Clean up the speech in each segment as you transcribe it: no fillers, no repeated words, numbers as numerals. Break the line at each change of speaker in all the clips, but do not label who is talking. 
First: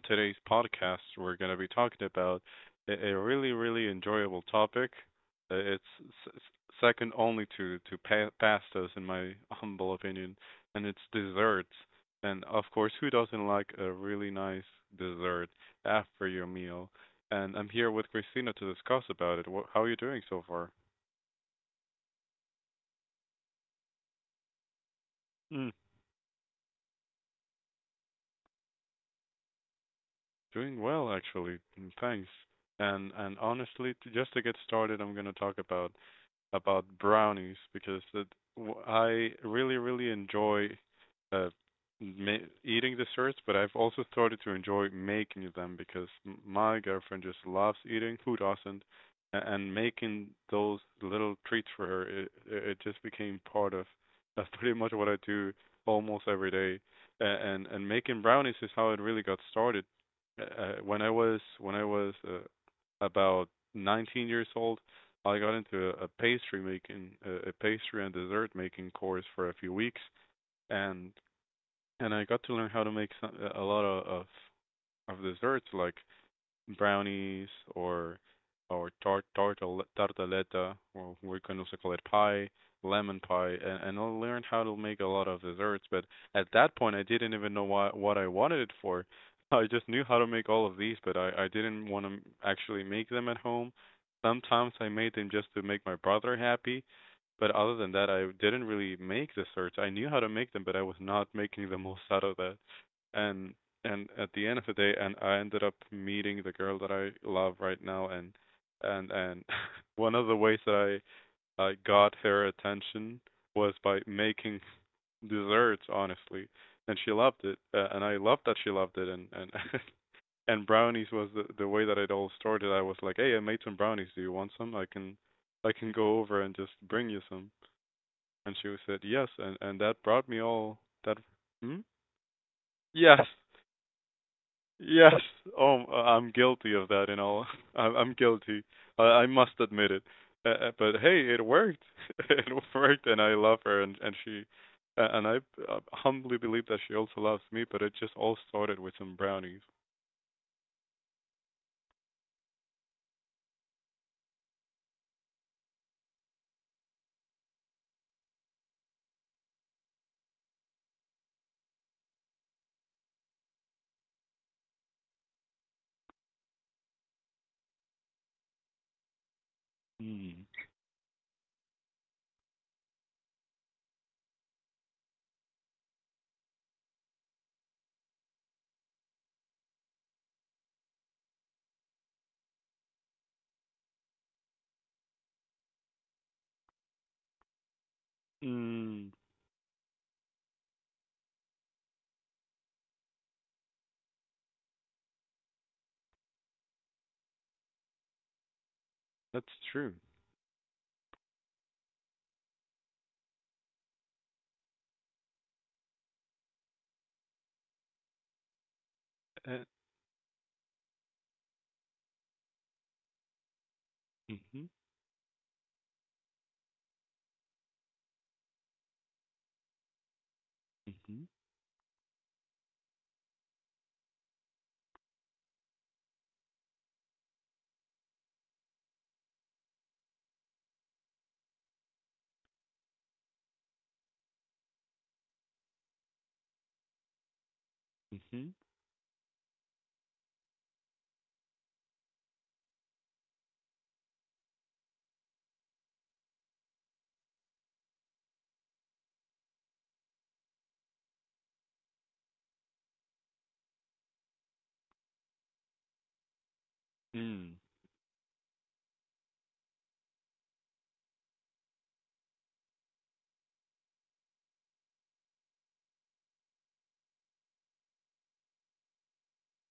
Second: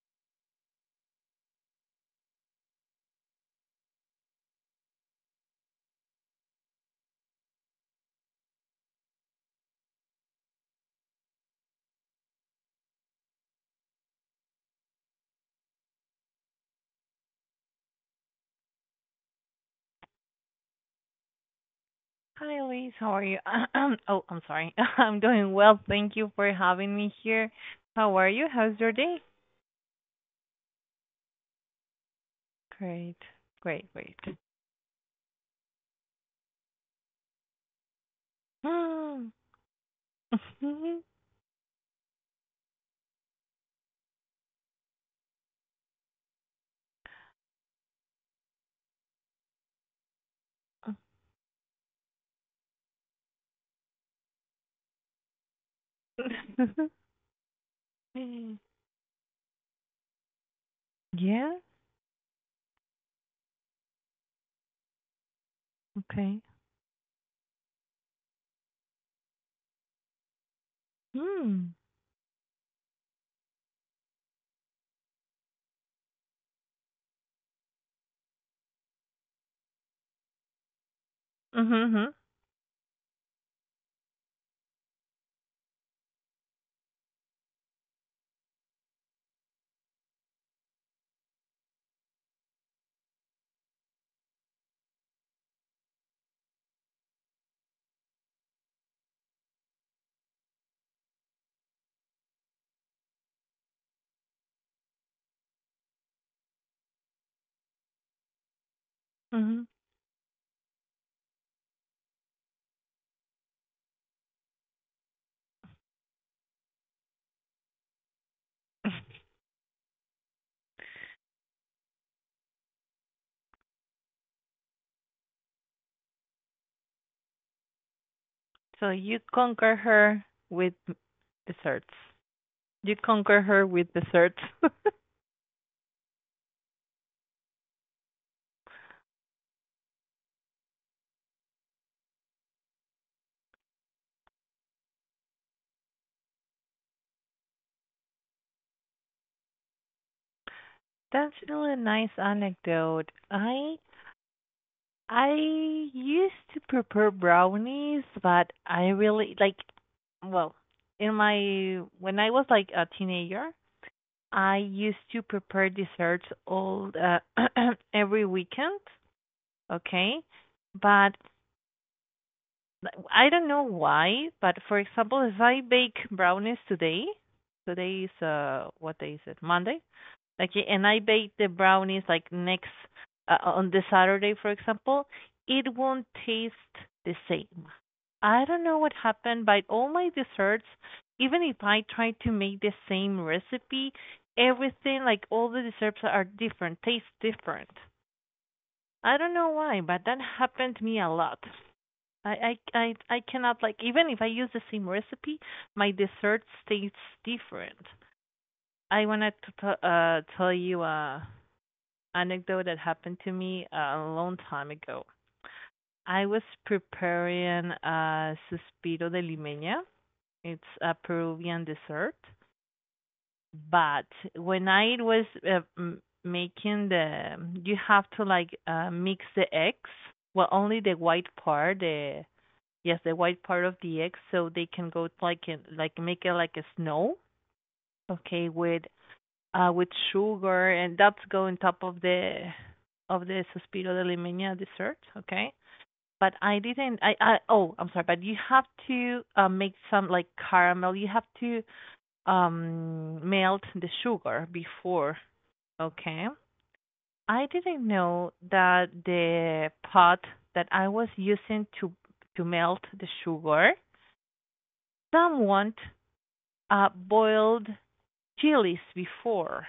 today's podcast, we're going to be talking about a really, really enjoyable topic. It's second only to to pastas, in my humble opinion, and it's desserts. And of course, who doesn't like a really nice dessert after your meal? And I'm here with Christina to discuss about it. How are you doing so far?
Hi, Elise. How are you? Oh, I'm sorry. I'm doing well. Thank you for having me here. How are you? How's your day?
Doing well, actually. Thanks.
Great.
And
Great,
honestly,
great.
just to get started, I'm gonna talk about brownies because I really really enjoy uh, ma- eating desserts, but I've also started to enjoy making them because my girlfriend just loves eating. Who doesn't? And making those little treats for her, it just became part of that's pretty much what I do almost every day. And making brownies is how it really got started.
Yeah?
When I was about 19 years old, I got into a
Okay.
pastry making, a pastry and dessert making course for a few weeks, and
Hmm.
and I got to learn how to make a lot of, of desserts like brownies or or tartaleta, or we can
Mm-hmm.
also call it
Mm-hmm.
pie, lemon pie, and I learned how to make a lot of desserts. But at that point, I didn't even know what I wanted it for. I just knew how to make all of these, but I didn't want to actually make them at home. Sometimes I made them just to make my brother happy, but other than that, I didn't really make desserts. I knew how to make them, but I was not making the most out of that. And and at the end of the day, and I ended up meeting the girl that I love right now, and
Mm-hmm.
one of the ways that I got her attention was by making desserts, honestly. And she loved it, and I loved that she loved it, and and brownies was the way that it all started. I was like, hey, I made some brownies, do you want some? I can I can go over and just bring you some. And she
So
said
you
yes, and
conquer
and that
her
brought me
with
all that. Hmm?
desserts. You
Yes.
conquer her with desserts.
Yes. Oh, I'm guilty of that. You know, I'm guilty. I must admit it. But hey, it worked. It worked, and I love her, and she, and I, humbly believe that she also loves me. But it just all started with some brownies.
That's really a nice anecdote. I used to prepare brownies, but I really like, well, in my when I was like a teenager, I used to prepare desserts all every weekend, okay?
Mm.
But I don't know why, but for example, if I bake brownies today, today is what day is it? Monday. Okay, and I bake the brownies like next on the Saturday, for example, it won't taste the same. I don't know what
Mm.
happened, but all my desserts, even if I try to make the same recipe, everything like all the desserts are different, taste different. I don't know
That's
why,
true.
but that happened to me a lot. I cannot like even if I use the same recipe, my desserts taste different. I wanted to
Uh,
tell you anecdote that happened to me a long
mhm.
time ago. I was preparing a suspiro de limeña. It's a
Mhm.
Peruvian dessert, but when I was making the, you have to like mix the eggs. Well, only the white part, the yes, the white part of the eggs, so they can go like in, like make it like a snow. Okay,
Mhm.
with sugar, and that's go on top of the Suspiro de Limeña dessert. Okay, but I didn't. I oh, I'm sorry, but you have to make some like caramel. You have to melt the sugar before. Okay, I
Mm.
didn't know that the pot that I was using to melt the sugar, someone boiled chilies before.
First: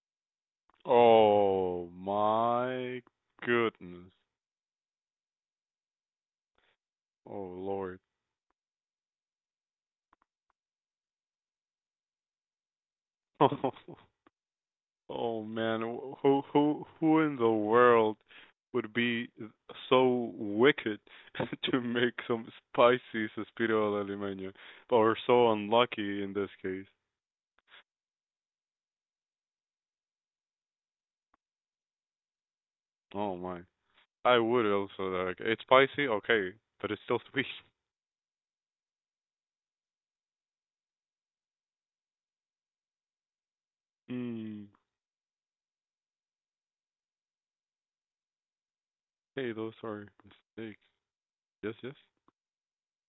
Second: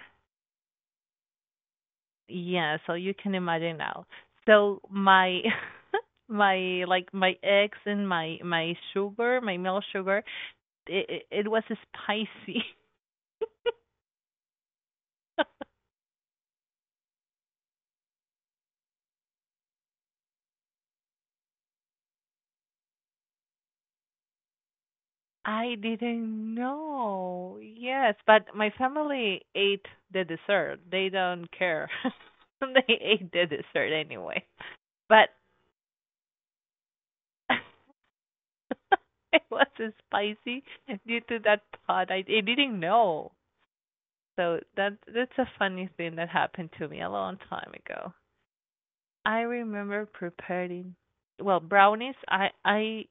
Oh
Yeah, so
my
you can imagine now.
goodness.
So my my like my
Oh
eggs
Lord.
and my sugar, my milk sugar, it was spicy.
Oh man, who in the world would be so wicked to make some spicy suspiro al limeño, or so
I
unlucky in this
didn't
case?
know. Yes, but my family ate the dessert. They don't care. They ate
Oh
the
my,
dessert
I
anyway.
would also
But
like it's spicy, okay, but it's still sweet.
it was spicy due to that pot. I didn't know. So
Mm.
that's a funny thing that happened to me a long time ago. I
Hey, those
remember
are mistakes.
preparing well
Yes, yes.
brownies. I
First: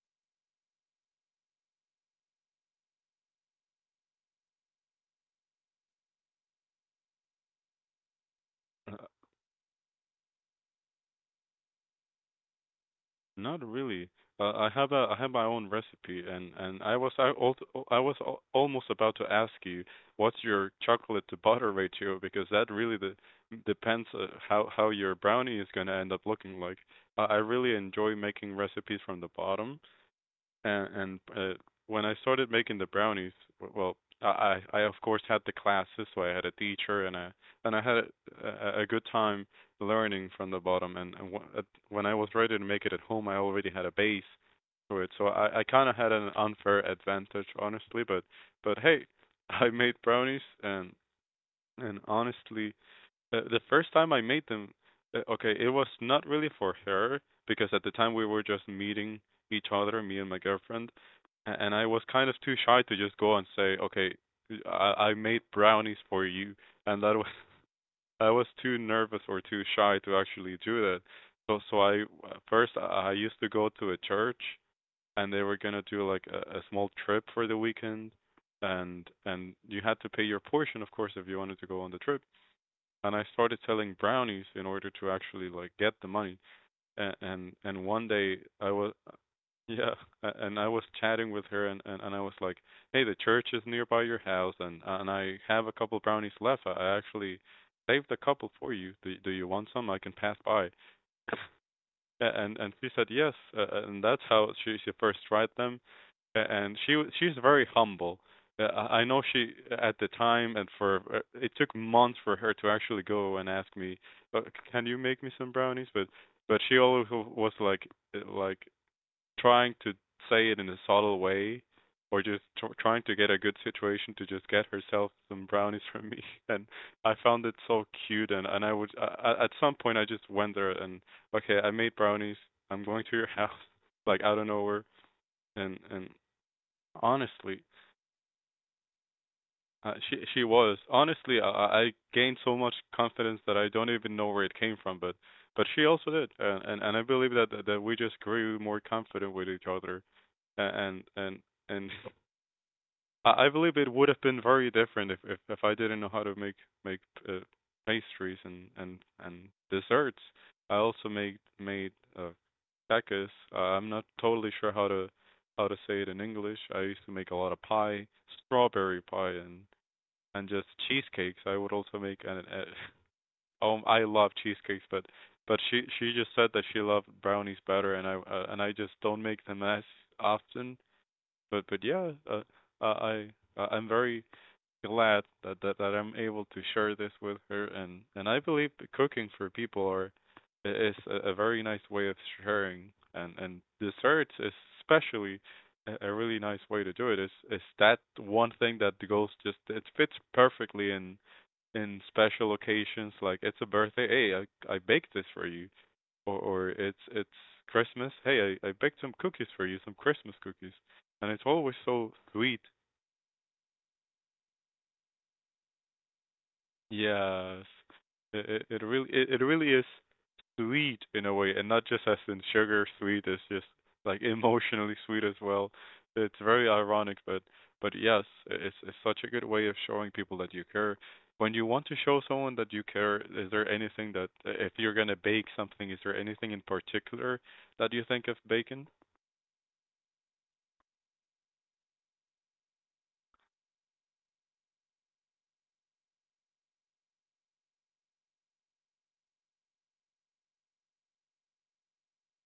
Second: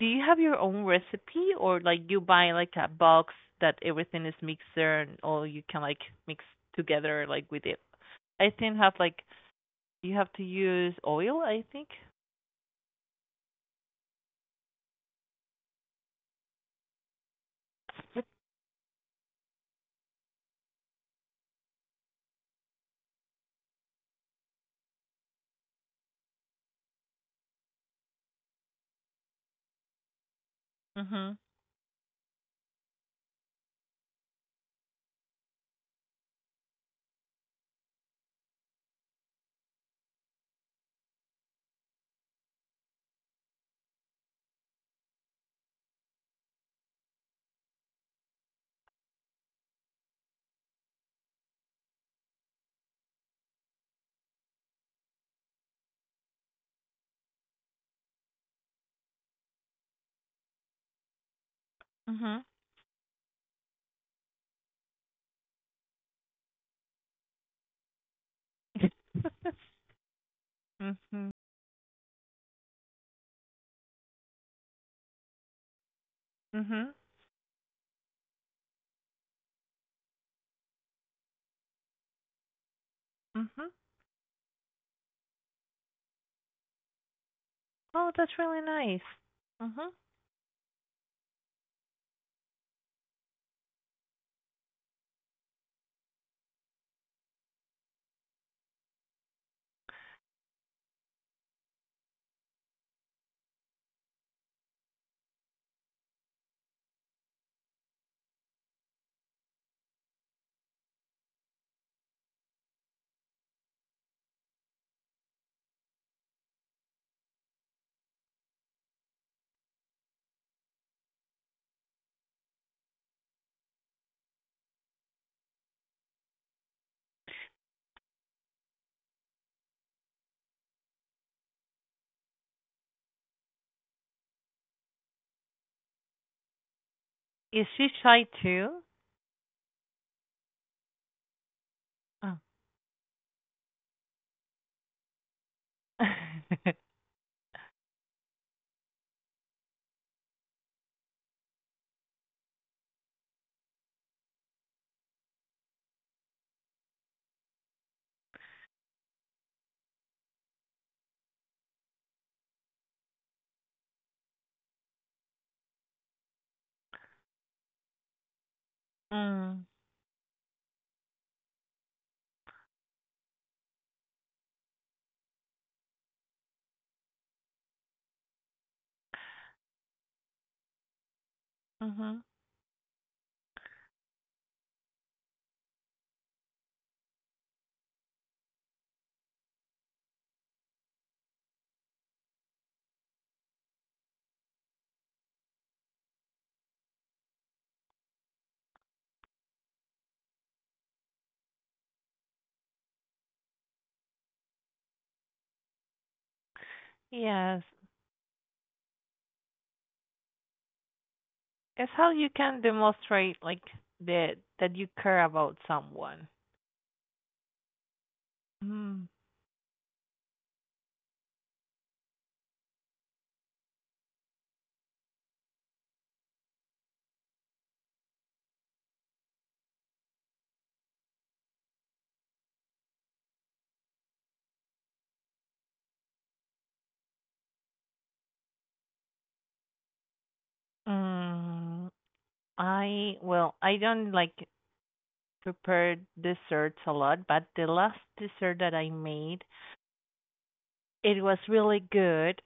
Do you have your own recipe or like you buy like a box that everything is mixed there and all you can like mix together like with it? I think have like you have to use oil, I think.
Not really. I have a I have my own recipe, and I was I al- I was al- almost about to ask you what's your chocolate to butter ratio because that really depends how your brownie is gonna end up looking like. I really enjoy making recipes from the bottom, and and
Mhm.
uh, when I started making the brownies, well, I of course had the classes, so I had a teacher, and I had a good time learning from the bottom. And when I was ready to make it at home, I already had a base for it, so I kind of had an unfair advantage, honestly. But hey, I made brownies, and honestly, the first time I made them, okay, it was not really for her because at the time we were just meeting each other, me and my girlfriend, and I was kind of
Mhm.
too shy to just go and say, okay, I made brownies for you, and that was I was too nervous or too shy to actually do
Mhm.
that.
Mhm.
So I, first I used to go to a church, and they were gonna do like a small
Mhm.
trip for the weekend, and you had to pay your portion, of course, if you wanted to go on the trip, and I started selling brownies in order to actually like get the money. And one
Oh,
day
that's really
I was,
nice. Mhm.
yeah, and I was chatting with her, and I was like, "Hey, the church is nearby your house, and I have a couple brownies left. I actually saved a couple for you. Do you want some? I can pass by." And she said yes, and that's how she first tried them. And she's very humble. I know she at the time, and for, it took months for her to actually go and ask me, uh, "Can you make me some brownies?" But she always was like, like, trying to say it in a subtle way or just trying to get a good situation to just get herself some brownies from me, and I found it so cute, and I would, at some point I just went there and, okay, I made brownies, I'm going to your house, like out of nowhere. And honestly,
Is she shy too?
she was, honestly, I
Oh
gained so much confidence that I don't even know where it came from, but she also did, and I believe that, we just grew more confident with each other, and and and I believe it would have been very different if if I didn't know how to make make uh, pastries and and desserts. I also made, uh, cakes. I'm not totally sure how to say it in English. I used to make a lot of pie, strawberry pie, and
Mm.
and just cheesecakes. I would also make. And I love cheesecakes, but she just said that she loved brownies better, and I, and I just don't make them as often. But yeah,
Mhm.
I, I'm very glad that, that I'm able to share this with her, and I believe that cooking for people are is a very nice way of sharing, and desserts is especially a really nice way to do it. Is that one thing that goes, just it fits perfectly in special occasions. Like it's a birthday, hey, I baked this for you, or it's
Yes.
Christmas, hey, I baked some cookies for you, some Christmas cookies, and it's always
It's how
so
you
sweet.
can demonstrate like that that you care about someone.
Yes. It it
Mm.
really it really is sweet in a way, and not just as in sugar sweet, it's just like emotionally sweet as well. It's very ironic, but yes, it's such a good way of showing people that you care. When you want to show someone that you care, is there anything that, if you're gonna bake something, is there anything in particular that you think of baking?
Mm. I well, I don't like prepare desserts a lot, but the last dessert that I made, it was really good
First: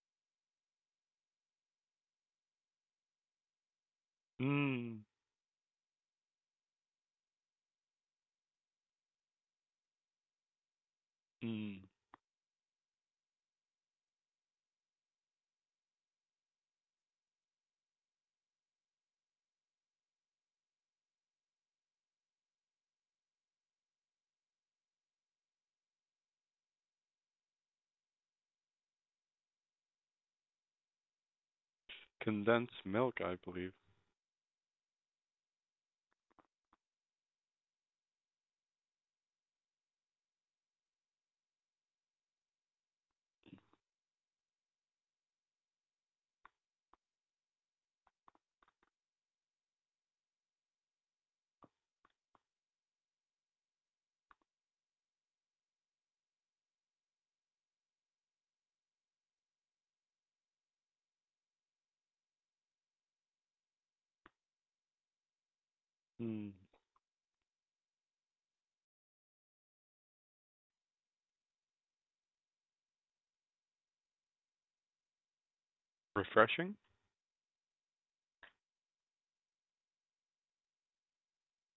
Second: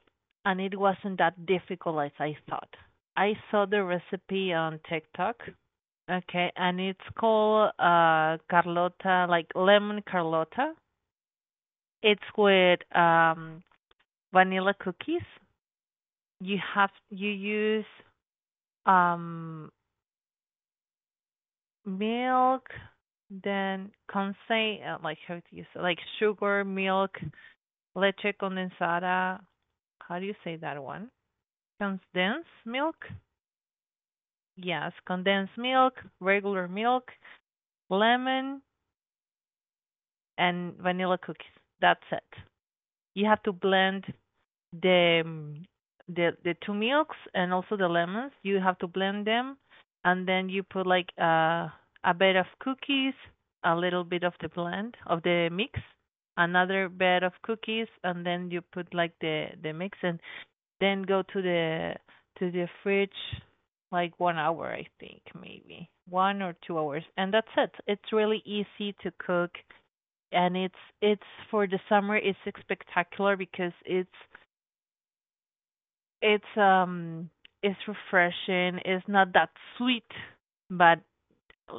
and it wasn't that difficult as I thought. I saw the recipe on
Mm.
TikTok. Okay, and it's called Carlota, like lemon Carlota.
Mm.
It's with vanilla cookies. You use um, milk, then conse like how do you say like sugar, milk, leche condensada. How do you say that one? Condensed
Condensed
milk.
milk, I believe.
Yes, condensed milk, regular milk, lemon, and vanilla cookies. That's it. You have to blend the the two milks and also the lemons. You have to blend them, and then you put like a bed of cookies, a little bit of the blend of the mix, another bed of cookies, and then you put like the mix, and then go to the fridge like 1 hour, I think maybe one
Mm.
or two hours, and that's it. It's really easy to cook, and it's for the summer. It's spectacular because it's
Refreshing?
um it's refreshing. It's not that sweet, but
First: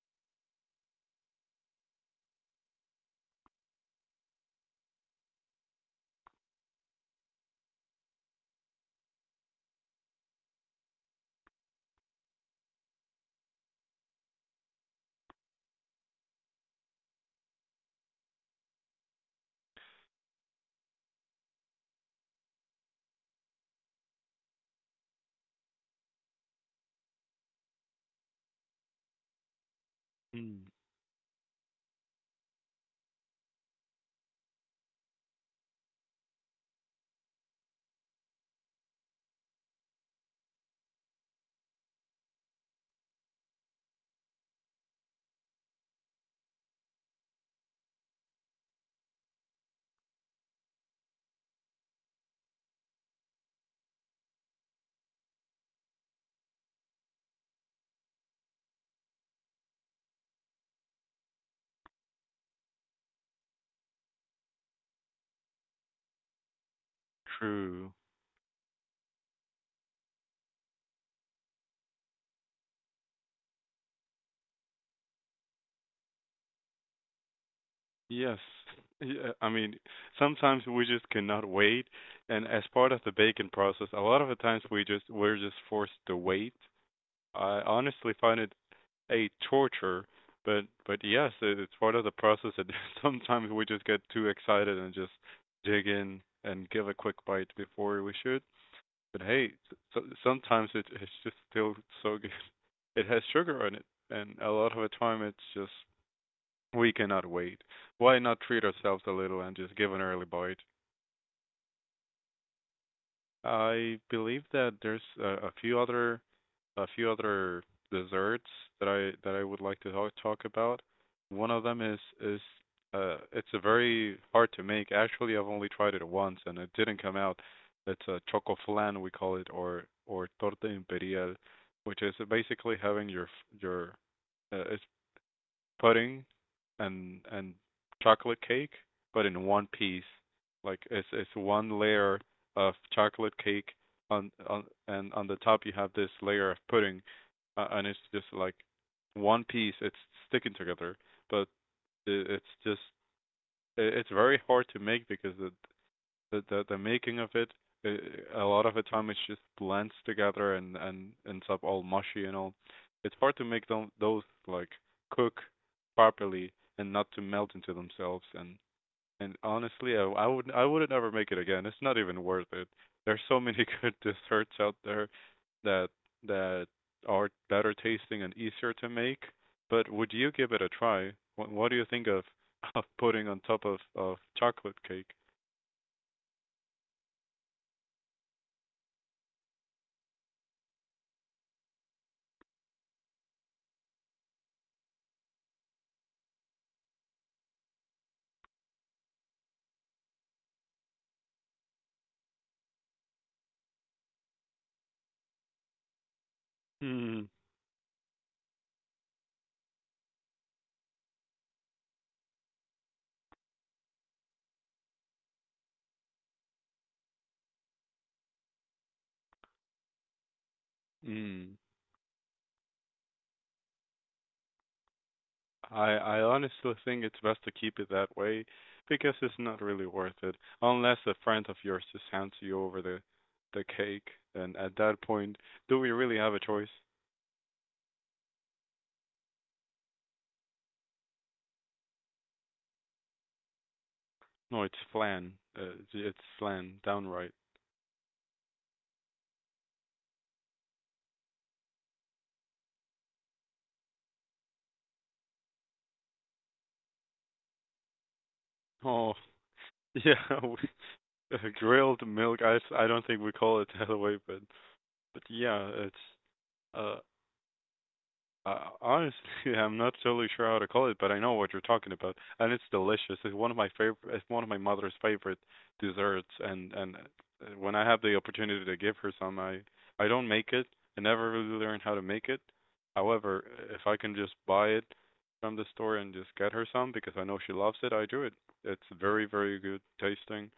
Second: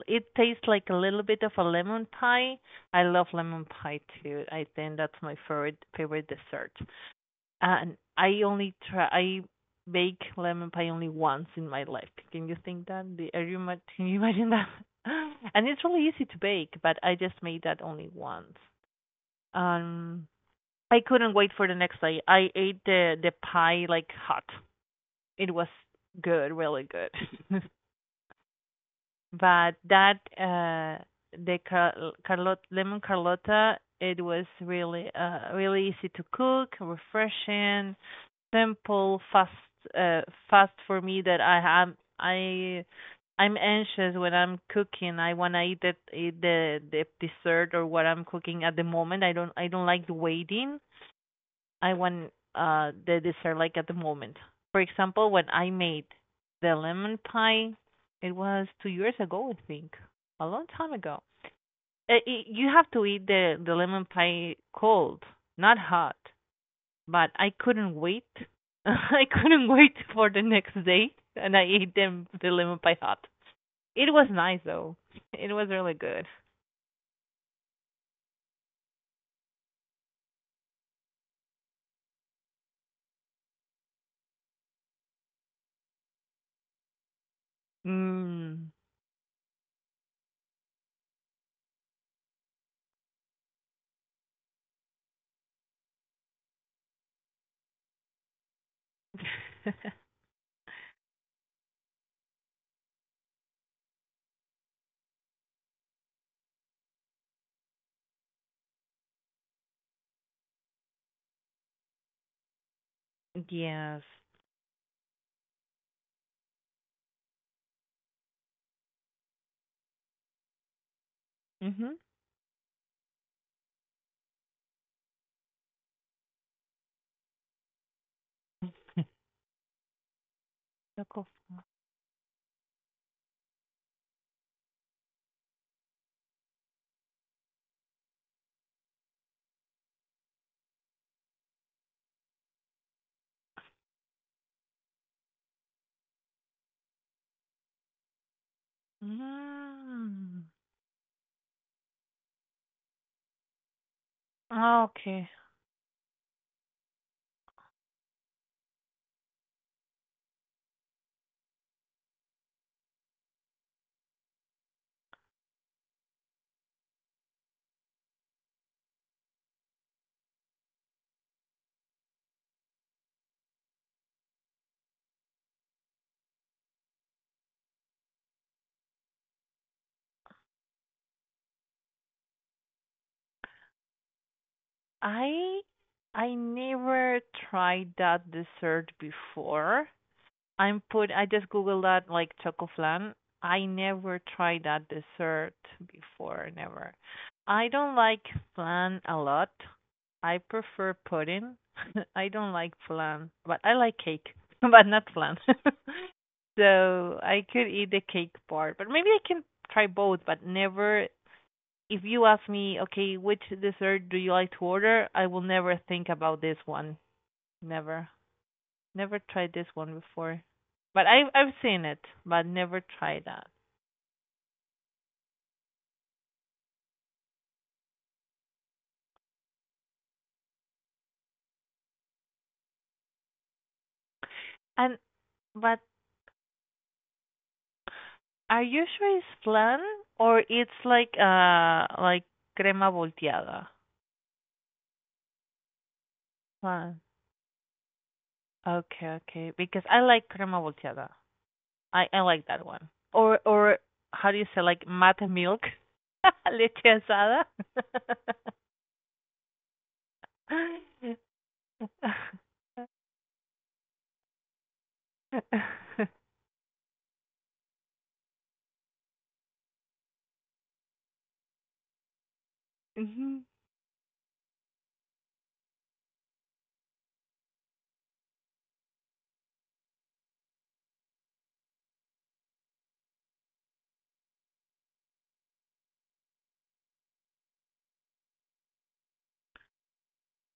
it tastes like a little bit of a lemon pie. I love lemon pie too. I think that's my favorite favorite dessert. And I bake lemon pie only once in my life. Can you think that? Can you imagine that? And it's really easy to bake, but I just made that only once. Um, I couldn't wait for the next day. I ate the pie like hot, it was good, really good. But that
Mm.
the car- Carlot lemon Carlotta, it was really really easy to cook, refreshing, simple, fast uh fast for me that I'm anxious when I'm cooking. I wanna eat it, eat the dessert or what I'm cooking at the moment. I don't like waiting. I want the dessert like at the moment. For example, when I made the lemon pie, it was 2 years ago, I think, a long time ago. You have to eat the lemon pie cold, not hot. But I
True.
couldn't wait. I couldn't wait for the next day, and I ate them the lemon pie hot. It was nice though. It was really good.
Yes. Yeah, I mean, sometimes we just cannot wait, and as part of the baking process, a lot of the times we just we're just forced to wait. I honestly find it
Mm.
a torture, but yes, it's part of the process, and sometimes we just get too excited and just dig in and give a quick bite before we should. But hey, so, sometimes it's just still so good. It has sugar on it, and a lot of the time it's just we cannot wait. Why not treat ourselves a little and just give an early bite? I
Yes.
believe that there's a few other desserts that I would like to talk, about. One of them
Mhm.
is, it's a very hard to make. Actually, I've only tried it once and it didn't come out. It's a choco flan, we call it, or torta
Choco
imperial, which is basically having your it's pudding and chocolate cake, but in one piece. Like it's one layer of chocolate cake on and on the top you have this layer of pudding, and it's just like one piece. It's
Mm.
sticking together, but it's just it's very hard to
Ah,
make
okay.
because the making of it, a lot of the time it just blends together and ends up all mushy and all. It's hard to make them those like cook properly and not to melt into themselves. And honestly, I would I would never make it again. It's not even worth it. There's so many good desserts out there that that are better tasting and easier to make. But would you give it a try? What do you think of of putting on top of chocolate cake?
I I never tried that dessert before. I just googled that like choco flan. I never tried that dessert before, never. I don't like flan a lot. I prefer pudding. I don't like flan, but I like cake, but not flan. So
Hmm.
I could eat the cake part, but maybe I can try both, but never if you ask me, okay, which dessert do you like to order? I will never think about this one. Never. Never tried this one before. But I've
Mm.
seen it, but never tried that.
I honestly think it's best to keep it that way because it's not really worth it unless a friend of yours just hands you over the cake. And at
And
that point, do
but
we really have a choice?
are you sure it's flan or it's like crema volteada?
No, it's flan. It's flan,
Flan.
downright.
Okay, okay. Because I like crema volteada. I like that one. Or how do you say like mate milk? Leche asada.
Oh, yeah, we- grilled milk. I don't think we call it that way, but yeah, it's uh honestly, I'm not totally sure how to call it, but I know what you're talking about, and it's delicious. It's
Hmm.
one of my favorite. It's one of my mother's favorite desserts, and when I have the opportunity to give her some, I don't make it. I never really learned how to make it. However, if I can just buy it from the store and just get her some because I know she loves it, I do it. It's very, very good tasting.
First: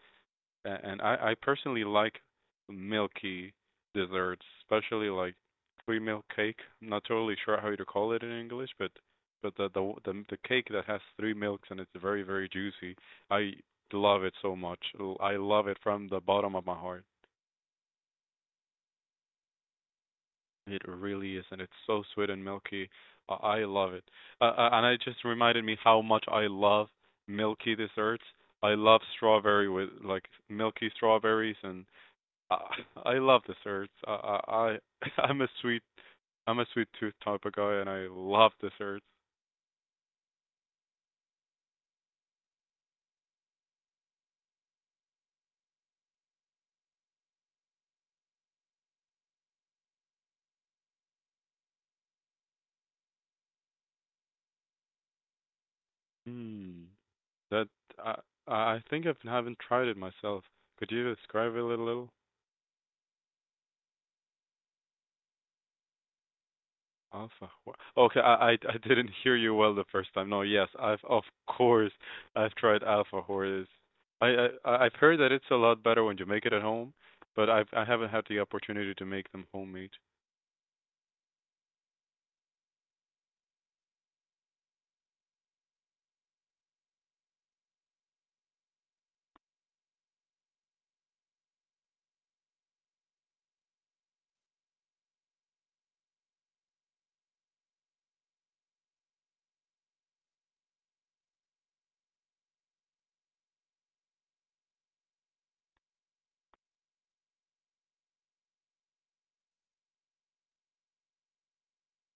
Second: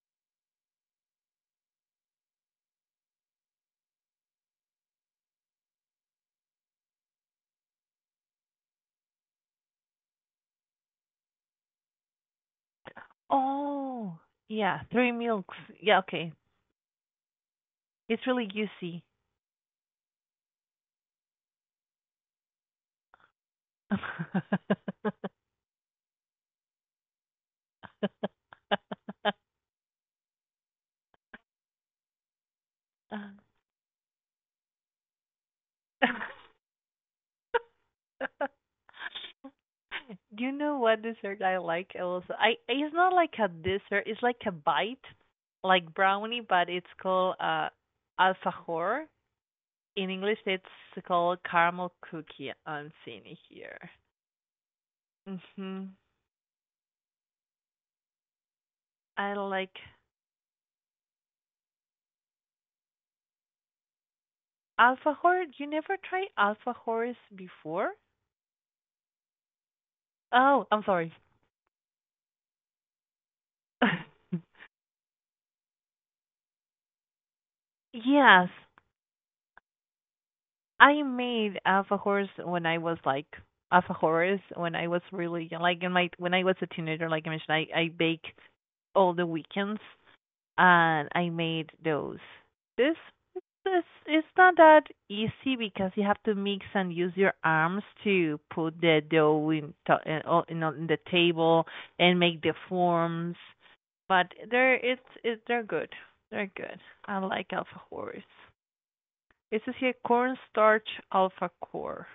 A- and I personally like milky desserts, especially like free milk cake. I'm not totally sure how to call it in English, but the cake that has three milks and it's very very juicy. I
Oh,
love it so
yeah,
much.
three
I
milks.
love it
Yeah,
from the
okay.
bottom of my heart.
It's really juicy.
It really is, and it's so sweet and milky. I love it. And it just reminded me how much I love milky desserts. I love strawberry with like milky strawberries and I I love desserts. I'm a sweet tooth type of guy, and I love desserts.
Do you know what dessert I like also? I It's not like a dessert, it's like a bite, like brownie, but it's called alfajor. In English, it's called caramel cookie. I'm seeing it here. Mhm.
Hmm. That I I think I
I
haven't
like.
tried it myself. Could you describe it a little?
Alfajor, you never tried alfajores before?
Okay, I didn't hear you well the first time. No,
Oh,
yes,
I'm
I've
sorry.
of course I've tried alpha Horses. I've heard that it's a lot better when you make it at home, but I haven't had the
Yes,
opportunity to make them homemade.
I made alfajors when I was like alfajores when I was really young, like in my when I was a teenager, like I mentioned, I bake all the weekends and I made those. This this it's not that easy because you have to mix and use your arms to put the dough in to, in, oh, in, on the table and make the forms. But they're it's they're good. They're good. I like alfajores. It says here cornstarch alfajor.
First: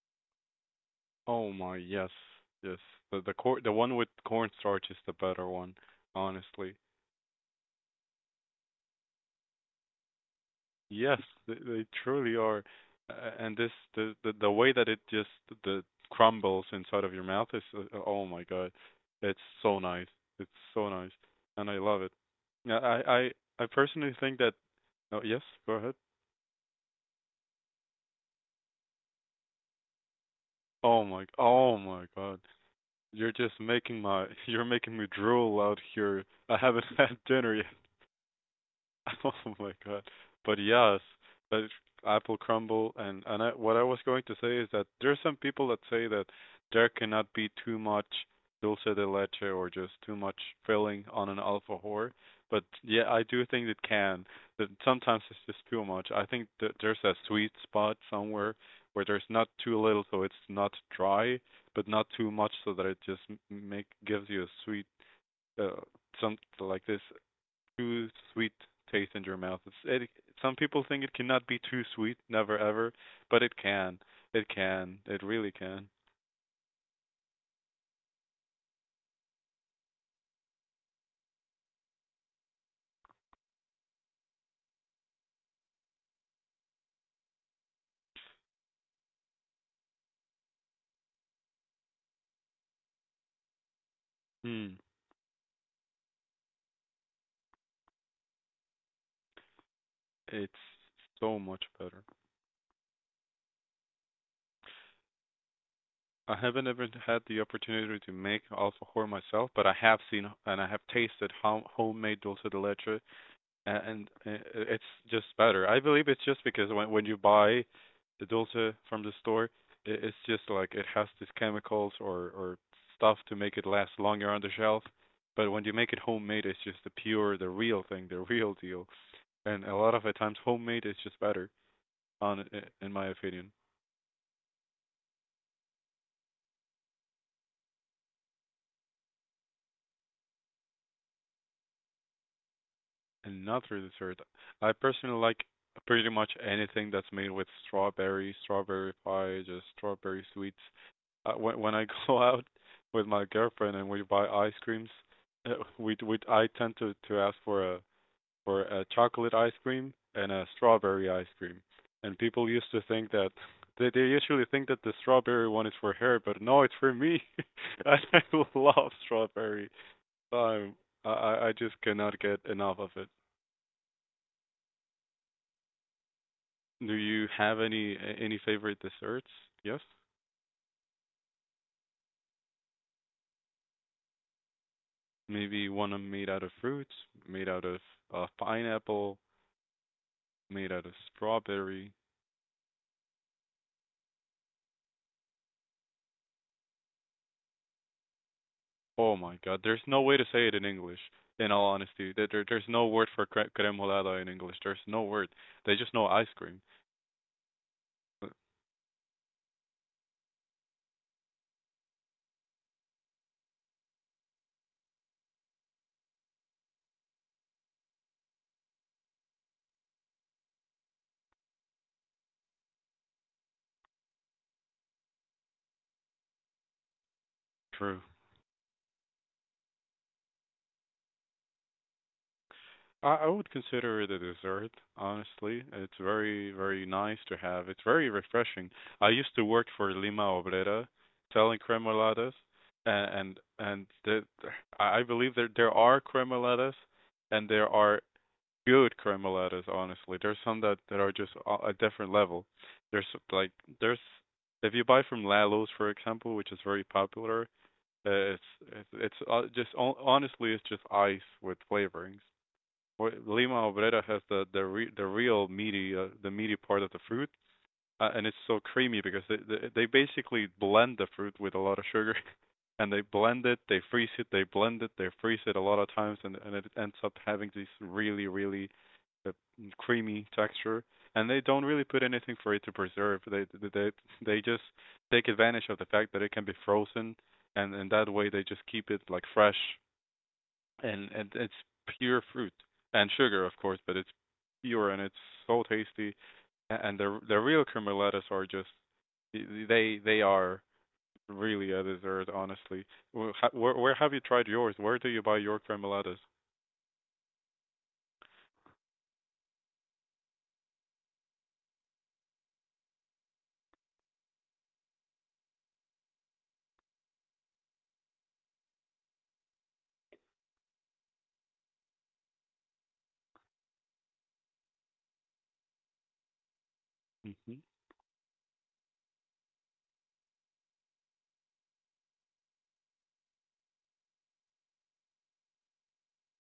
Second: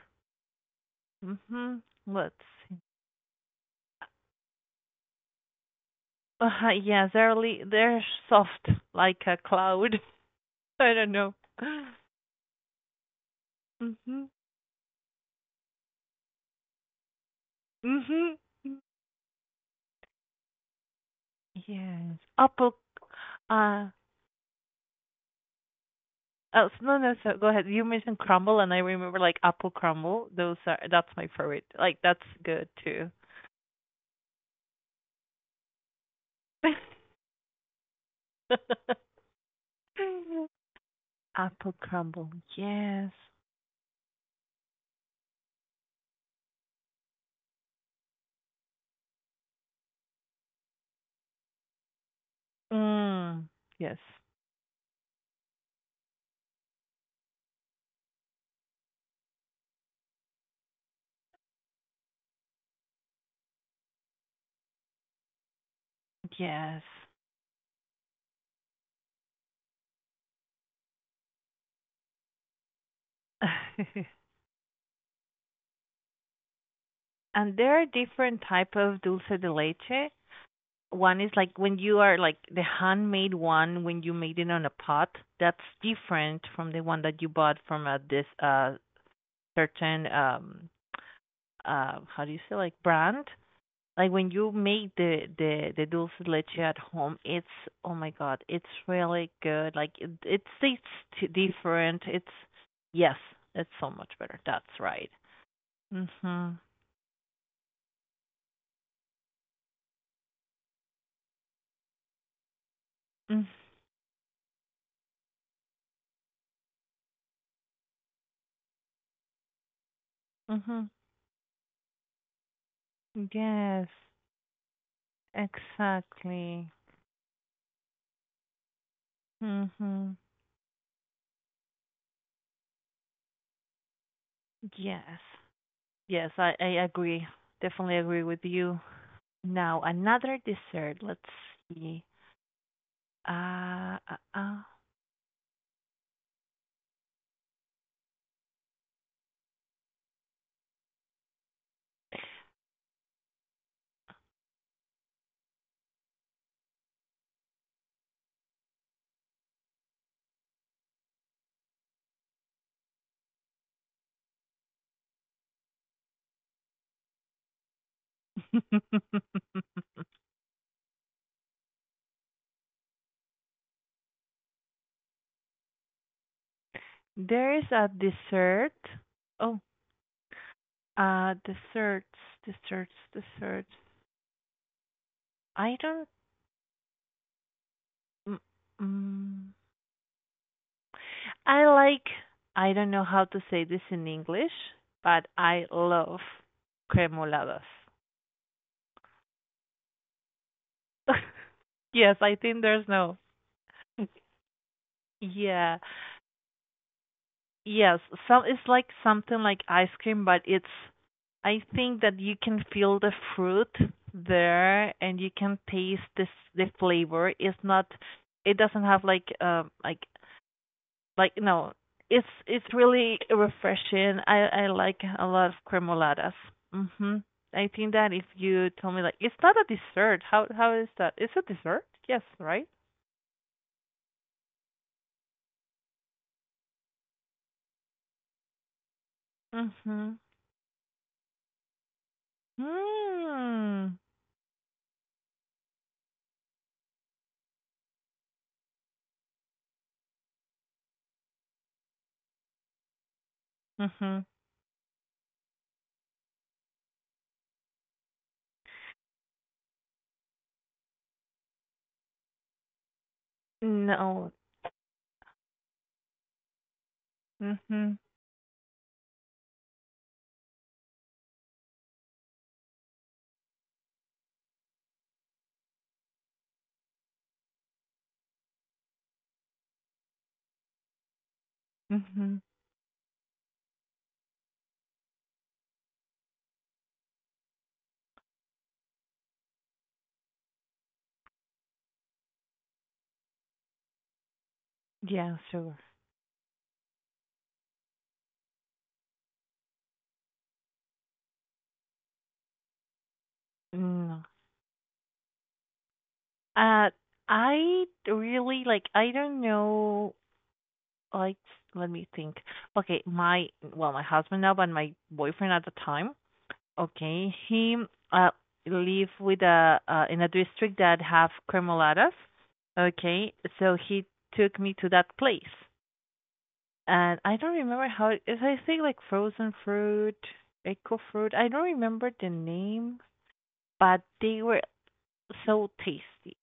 Oh my,
Mhm.
yes,
Let's
yes.
see.
The cor the one with cornstarch is the better one, honestly.
Yes, they're soft like a cloud. I don't
Yes,
know.
they truly are. And this the,
Mhm.
the way that it just the crumbles inside of your mouth is oh
Mhm.
my God, it's so nice. It's so nice, and I love it.
Yes. Apple,
Yeah, I I
uh,
personally think that. Oh yes, go ahead.
oh, no, no, so go ahead. You mentioned crumble, and I remember like apple crumble.
Oh
That's
my,
my favorite.
oh
Like,
my
that's
God.
good too.
You're just making you're making me drool out here. I haven't had dinner yet. Oh my God. But yes, that
Apple crumble.
apple crumble
Yes.
and what I was going to say is that there's some people that say that there cannot be too much dulce de leche or just too much filling on an alfajor. But yeah, I do
Mm.
think it
Yes.
can. That sometimes it's just too much. I think that there's a sweet spot somewhere where there's not too little, so it's not dry, but not too much, so that it just m- make gives you a sweet uh, some
Yes.
like this too sweet taste in your mouth. It, some people think it cannot be too sweet, never ever, but it can. It can. It really can.
And there are different type of dulce de leche. One is like when you are like the handmade one when you made it on a pot. That's different from the one that you bought from a this certain how do you say like brand. Like when you
Mm.
make the dulce de leche at home, it's oh my god, it's really good. Like it
It's
tastes
so much
different.
better.
It's yes, it's so much better, that's right.
I
Mhm.
haven't ever had the opportunity to make alfajor myself, but I have seen and I have tasted homemade dulce de leche
Mm,
and it's just better. I believe it's just because when you buy the dulce from the store, I it's just like
mhm.
it has these chemicals or stuff to make it
Yes,
last longer on the shelf. But when you make it homemade, it's
exactly.
just the pure, the real thing, the real deal. And a lot of the
Mhm.
times, homemade is just better, on in my opinion.
Yes, yes, I agree, definitely agree with you. Now another dessert, let's see.
And not really
Ah, ah,
dessert.
ah.
I personally like pretty much anything that's made with strawberry, strawberry pie, just strawberry sweets. When I go out with my girlfriend and we buy ice creams, we I tend to ask for a chocolate ice cream and a strawberry ice cream. And people used to think that they usually think that the strawberry one is for her, but no, it's for me. I love strawberry. Um, I I just cannot get enough of it. Do you
There
have
is a
any
dessert.
favorite desserts?
Oh,
Yes.
desserts, desserts, desserts.
Maybe
I
one
don't.
made out of fruits, made out of
Mm,
pineapple,
mm.
made out of
I
strawberry.
like. I don't know how to say this in English, but I love cremoladas.
Oh my God, there's no way to say it in English. In all honesty,
Yes, I think
there's
there's
no word
no.
for cremolada in English. There's no word. They
Yeah.
just know ice cream.
Yes,
Uh,
some it's like something like ice cream, but it's I think that you can feel the fruit there and you can taste this the flavor. It's not it doesn't have like no. It's really refreshing. I like a lot of cremoladas. Mhm. I think
True.
that if you tell me like it's not a dessert. How is that? It's a dessert? Yes, right?
I would consider it a dessert, honestly. It's very, very nice to have. It's very refreshing. I used to work for
Mhm.
Lima Obrera, selling cremoladas, and
Mm.
the, I believe there are cremoladas, and there are good cremoladas. Honestly, there's some that are just a different level. There's like there's
Mhm.
If you buy from Lalo's, for example, which is very popular, uh, it's it's just honestly it's just ice with flavorings. Well, Lima Obrera has
No.
the real meaty the meaty part of the fruit,
Mhm.
and it's so creamy because they basically blend the fruit with a lot of sugar, and they blend it, they freeze it, they blend it, they freeze it a lot of times, and it ends up having this really uh, creamy texture. And they don't really put anything
Mhm.
for it to preserve. They they just take advantage of the fact that it can be frozen, and that way they just keep it like fresh and it's pure fruit and sugar, of course, but it's pure and it's
Yeah,
so
sure.
tasty. And the real cremolatas are just they are really a dessert, honestly. Where have
Mm.
you tried yours? Where do you buy your cremolatas?
Uh, I really like I don't know like let me think. Okay, my well, my husband now, but my boyfriend at the time, okay, he uh live with a in a district that have cremoladas. Okay, so he took me to that place. And I don't
Mm-hmm.
remember how it is. I think like frozen fruit, eco fruit. I don't remember the name, but they were so tasty.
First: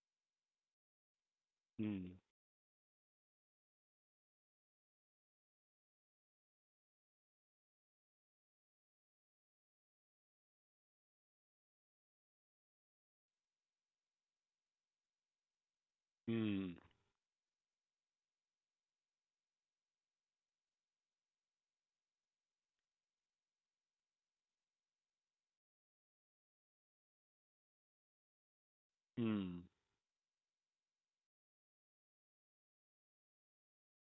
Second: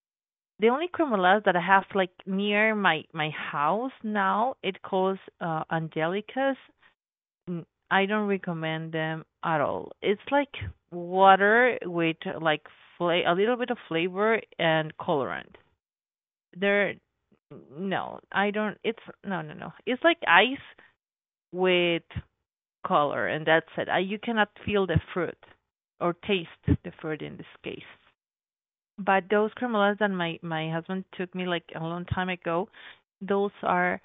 The only cremolas that I have like
Mm.
near my my house now, it calls Angelicas. Mm, I don't recommend them at all. It's like water with like a little bit of flavor and colorant.
Mm.
They're no, I don't. It's no, no, no. It's like ice with color, and that's it. You cannot feel the fruit or taste the fruit in this case. But those
Mm.
cremolas that my husband took me like a long time ago, those are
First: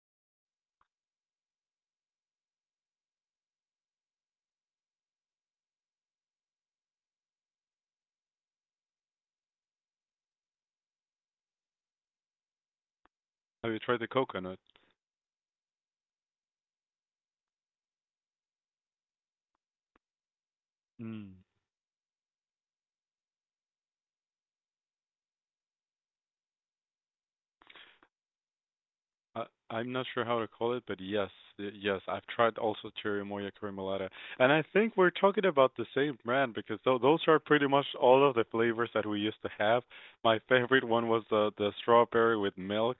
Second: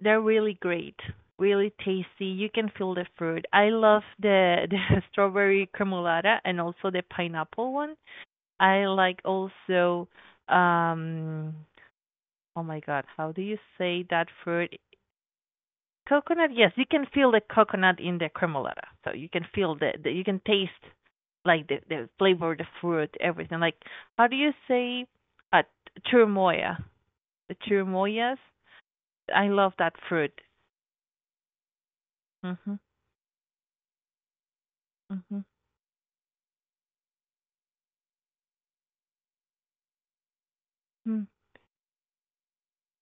they're really great, really tasty. You can feel the fruit. I love the the strawberry cremolata and also the pineapple one. I like also um oh my god, how do you
Have you tried
say
the
that
coconut?
fruit? Coconut, yes, you can feel the coconut in the cremolata. So you can feel the you can taste
Mm.
like the flavor, the fruit, everything. Like how do you say uh, chirimoya? The chirimoyas.
I,
I love
I'm
that
not sure
fruit.
how to call it, but yes, yes, I've tried
Mhm.
also Cherry Moya Creamolata, and I think we're
Mhm.
talking about the same brand because those are pretty much all of the flavors that we used to have. My favorite one was
Mm.
the strawberry with milk.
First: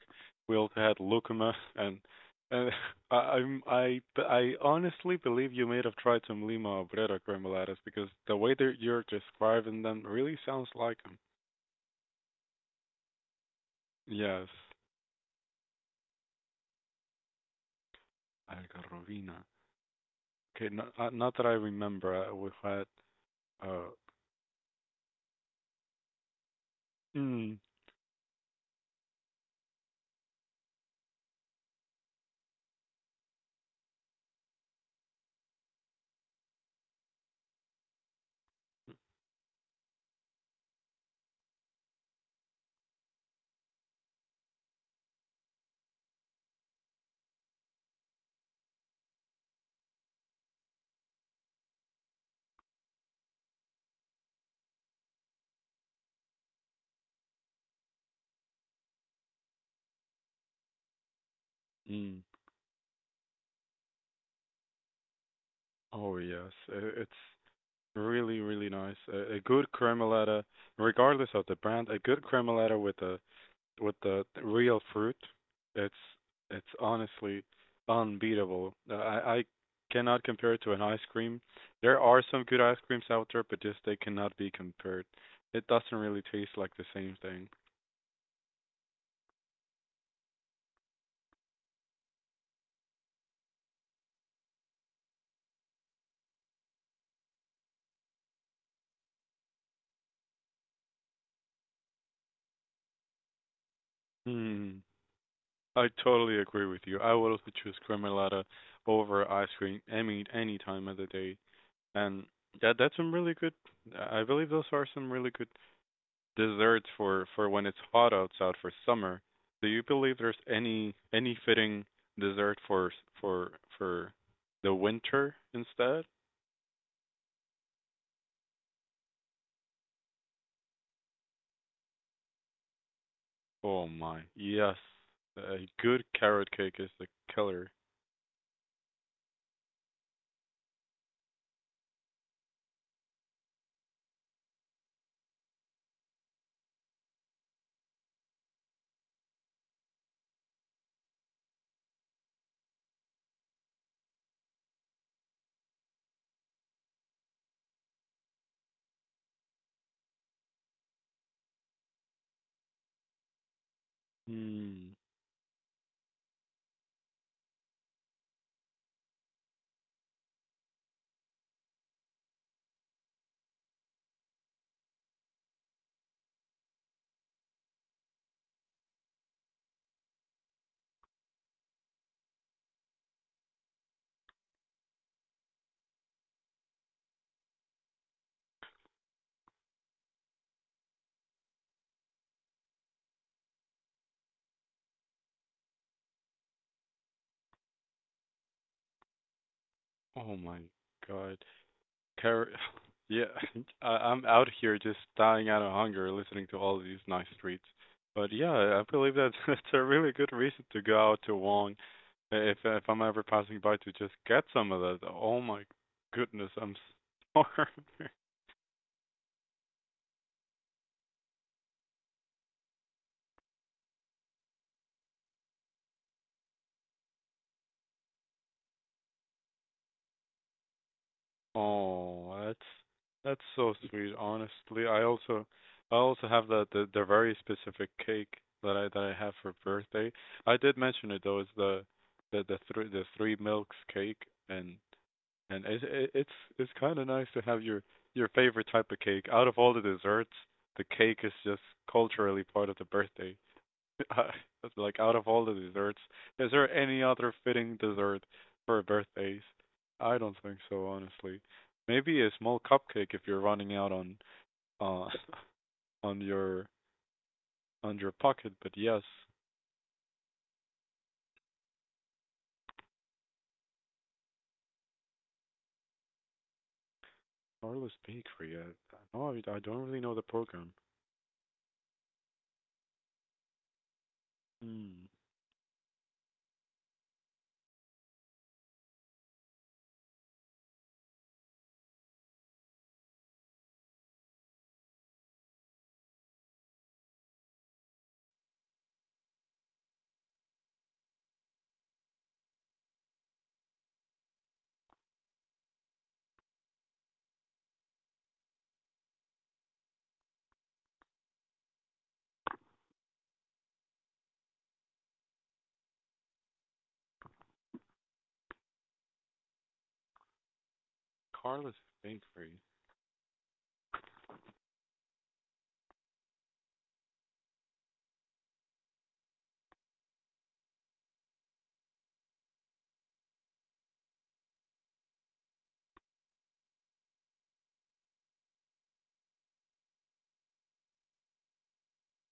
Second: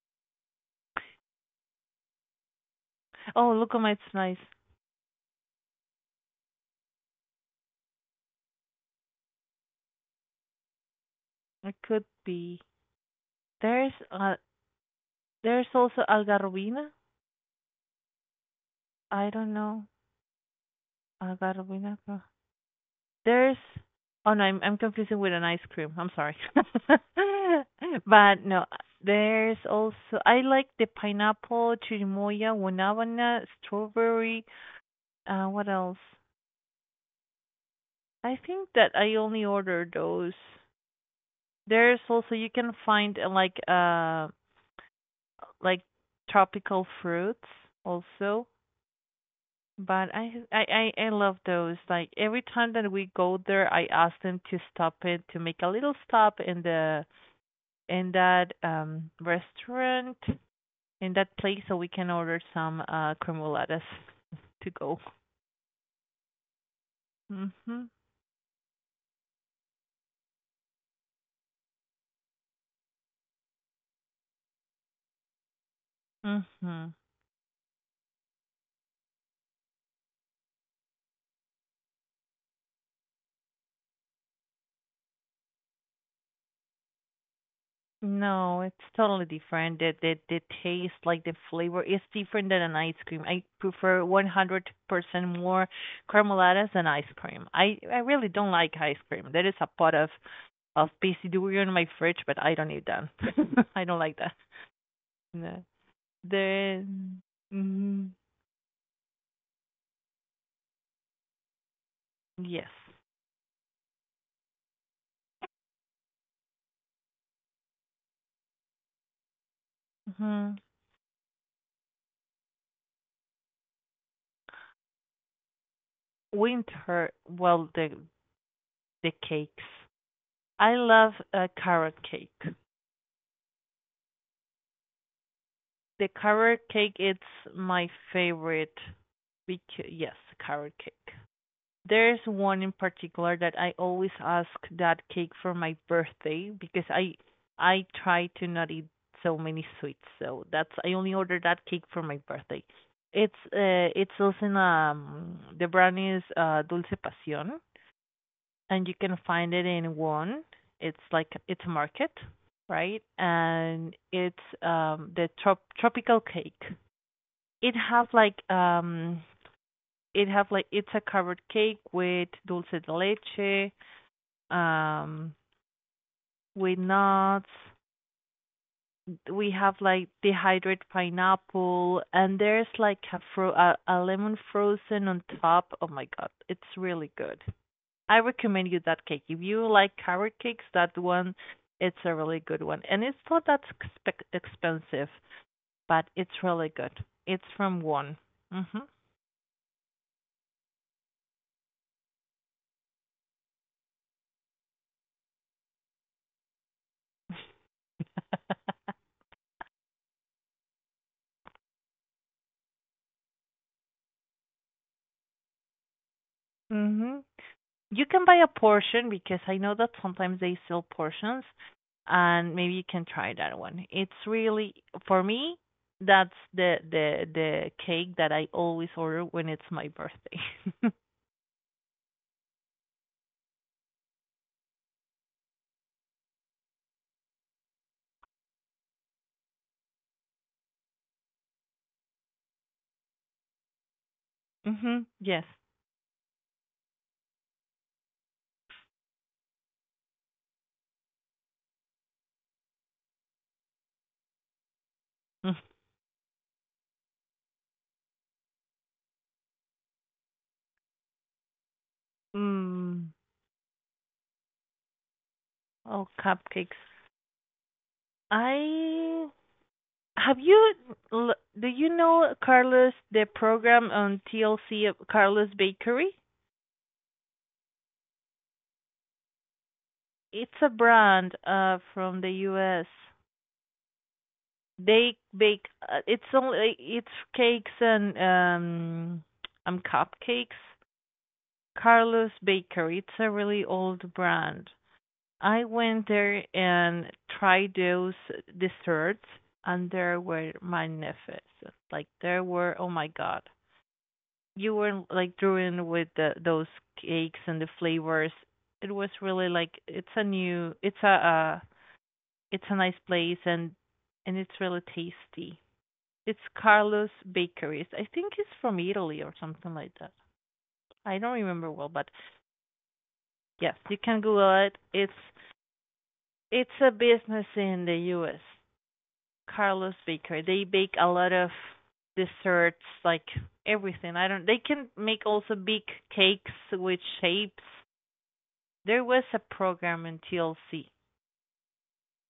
We also had lucuma, and I,
Oh,
I'm
look at my
I
it's
but
nice.
I honestly believe you may have tried some Lima Obrera Cremolatas because the way that you're describing them really sounds like them.
It could be. There's
Yes,
there's also algarubina. I
Algarrobina.
don't know
Okay, not that I
algarubina.
remember. We had
There's
Uh,
Oh no, I'm confusing with an ice cream. I'm sorry.
mm,
But no, there's also I like the pineapple, chirimoya, guanábana, strawberry. What else? I think that I only order those. There's also you can find like tropical fruits also. But I love those. Like every time that we go there, I ask them to stop it to make a little stop in the in that restaurant in that place so we can
mm.
order some cremoladas to go.
Oh yes, it's
Mhm.
really really nice. A good cremolata, regardless of the brand, a good cremolata with the real fruit, it's it's
Mhm.
honestly unbeatable. I cannot compare it to an ice cream. There are some good ice creams out there, but just they cannot be compared. It doesn't really taste like the same thing.
No, it's totally different. The taste, like the flavor, is different than an ice cream. I prefer 100% more cremoladas than ice cream. I really don't like ice cream. There is a pot of pasty durian in my fridge, but I don't eat that. I don't like that.
Hmm.
No.
I totally agree with you. I
Then,
would also choose
mhm.
Gremolata over ice cream any time of the day. And
Yes.
that that's some really good. I believe those are some really good desserts for when it's hot outside for summer. Do you believe there's
Mhm.
any fitting dessert for for the winter instead?
Winter, well, the cakes. I love a carrot cake.
Oh my, yes. A good
The
carrot
carrot
cake is
cake
the
it's
killer.
my favorite because yes, carrot cake. There's one in particular that I always ask that cake for my birthday because I try to not eat so many sweets. So that's I only order that cake for my birthday. It's also in the brand is Dulce Pasión, and you can find it in one. It's like it's a market, right? And it's
Hmm.
the tropical cake. It have like um it have like it's a covered cake with dulce de leche, um with nuts. We have like dehydrated pineapple, and there's like a, a lemon frozen on top. Oh my god, it's really good. I recommend you that cake. If you like carrot cakes, that one it's a really good one, and it's not that expensive, but it's really good. It's from one. Mhm.
Oh my God. Car- yeah, I'm out here just dying out of hunger listening to all these nice treats. But yeah, I believe that that's a really good reason to go out to Wong if I'm ever passing by to just get some of that. Oh my goodness, I'm
Mhm.
starving.
You can buy a portion because I know that sometimes they sell portions, and maybe you can try that one. It's really for me. That's the the cake that I always order when it's my birthday.
Oh, that's so sweet. Honestly, I also have that the very specific cake that I have for birthday. I did mention it though. It's the three milks cake, and
Mhm. Yes.
and it, it's kind of nice to have your favorite type of cake. Out of all the desserts, the cake is just culturally part of the birthday. That's like out of all the desserts, is there any other fitting dessert for birthdays? I don't think so, honestly. Maybe a small cupcake
Mm.
if you're running out on uh
Oh,
on your
cupcakes.
on your pocket, but yes,
I have you l- Do you know Carlos the program on TLC of Carlos Bakery?
Carlos Bakery. No, I don't really know the
It's a
program.
brand from the US.
Hmm,
They bake it's only it's cakes and cupcakes. Carlos Bakery. It's a really old brand. I went there and tried those desserts, and there were magnificent. Like there were oh my god. You were like drawing with those cakes and the flavors. It was really like it's a new, it's a nice place, and it's really tasty. It's Carlos Bakeries. I think it's from Italy or something like that. I don't remember
Carlos
well, but
Bakery.
yes, you can Google it. It's a business in the U.S. Carlos Bakery. They bake a lot of desserts, like everything. I don't. They can make also big cakes with shapes. There was a program in TLC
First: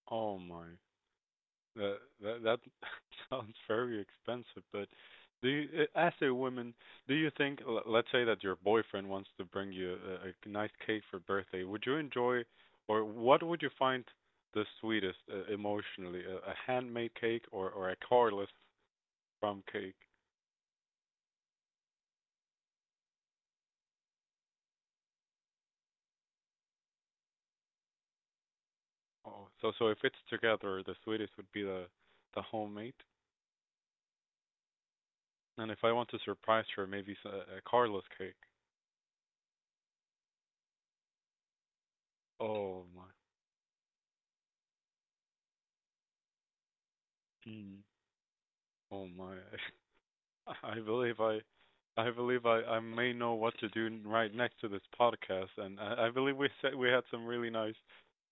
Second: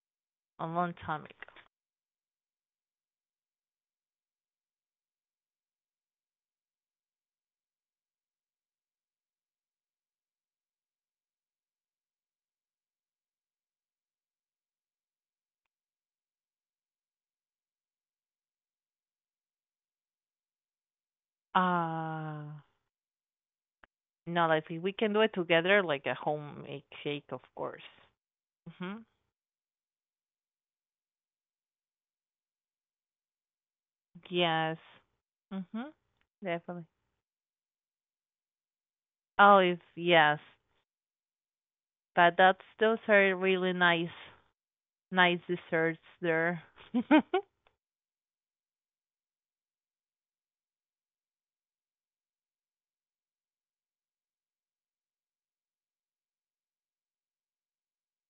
Oh
a
my.
long time ago.
That sounds very expensive, but do you, as a woman, do you think, let's say that your boyfriend wants to bring you a nice cake for birthday, would you enjoy, or what would you find the sweetest emotionally, a handmade cake or a cardless from cake?
Uh, no, like if we can do it together, like a homemade shake, of course. Mhm.
Oh, so so if it's together, the sweetest would be the homemade,
Yes.
and if I
Mhm.
want to surprise
Definitely.
her, maybe a cardless cake.
Oh, it's, yes. But that's
Oh my,
those are really nice, nice desserts there.
mm. Oh my. I believe I, I believe I may know what to do right next to this podcast, and I believe we said we had some really nice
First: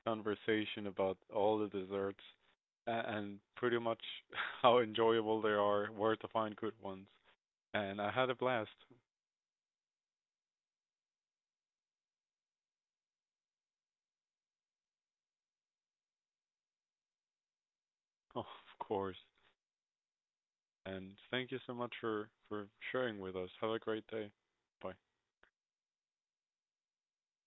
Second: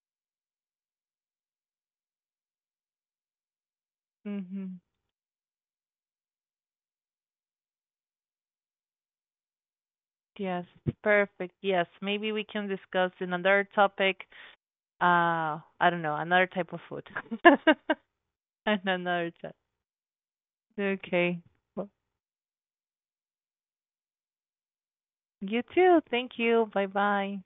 conversation about all the desserts and pretty much how
Mhm.
enjoyable they are, where to find good ones, and I had a blast,
Yes. Perfect. Yes. Maybe we can discuss another topic. I don't know, another type of food.
of
And
course.
another type.
And
Okay.
thank you so
Well,
much for sharing with us. Have a great day. Bye.
you too. Thank you. Bye bye.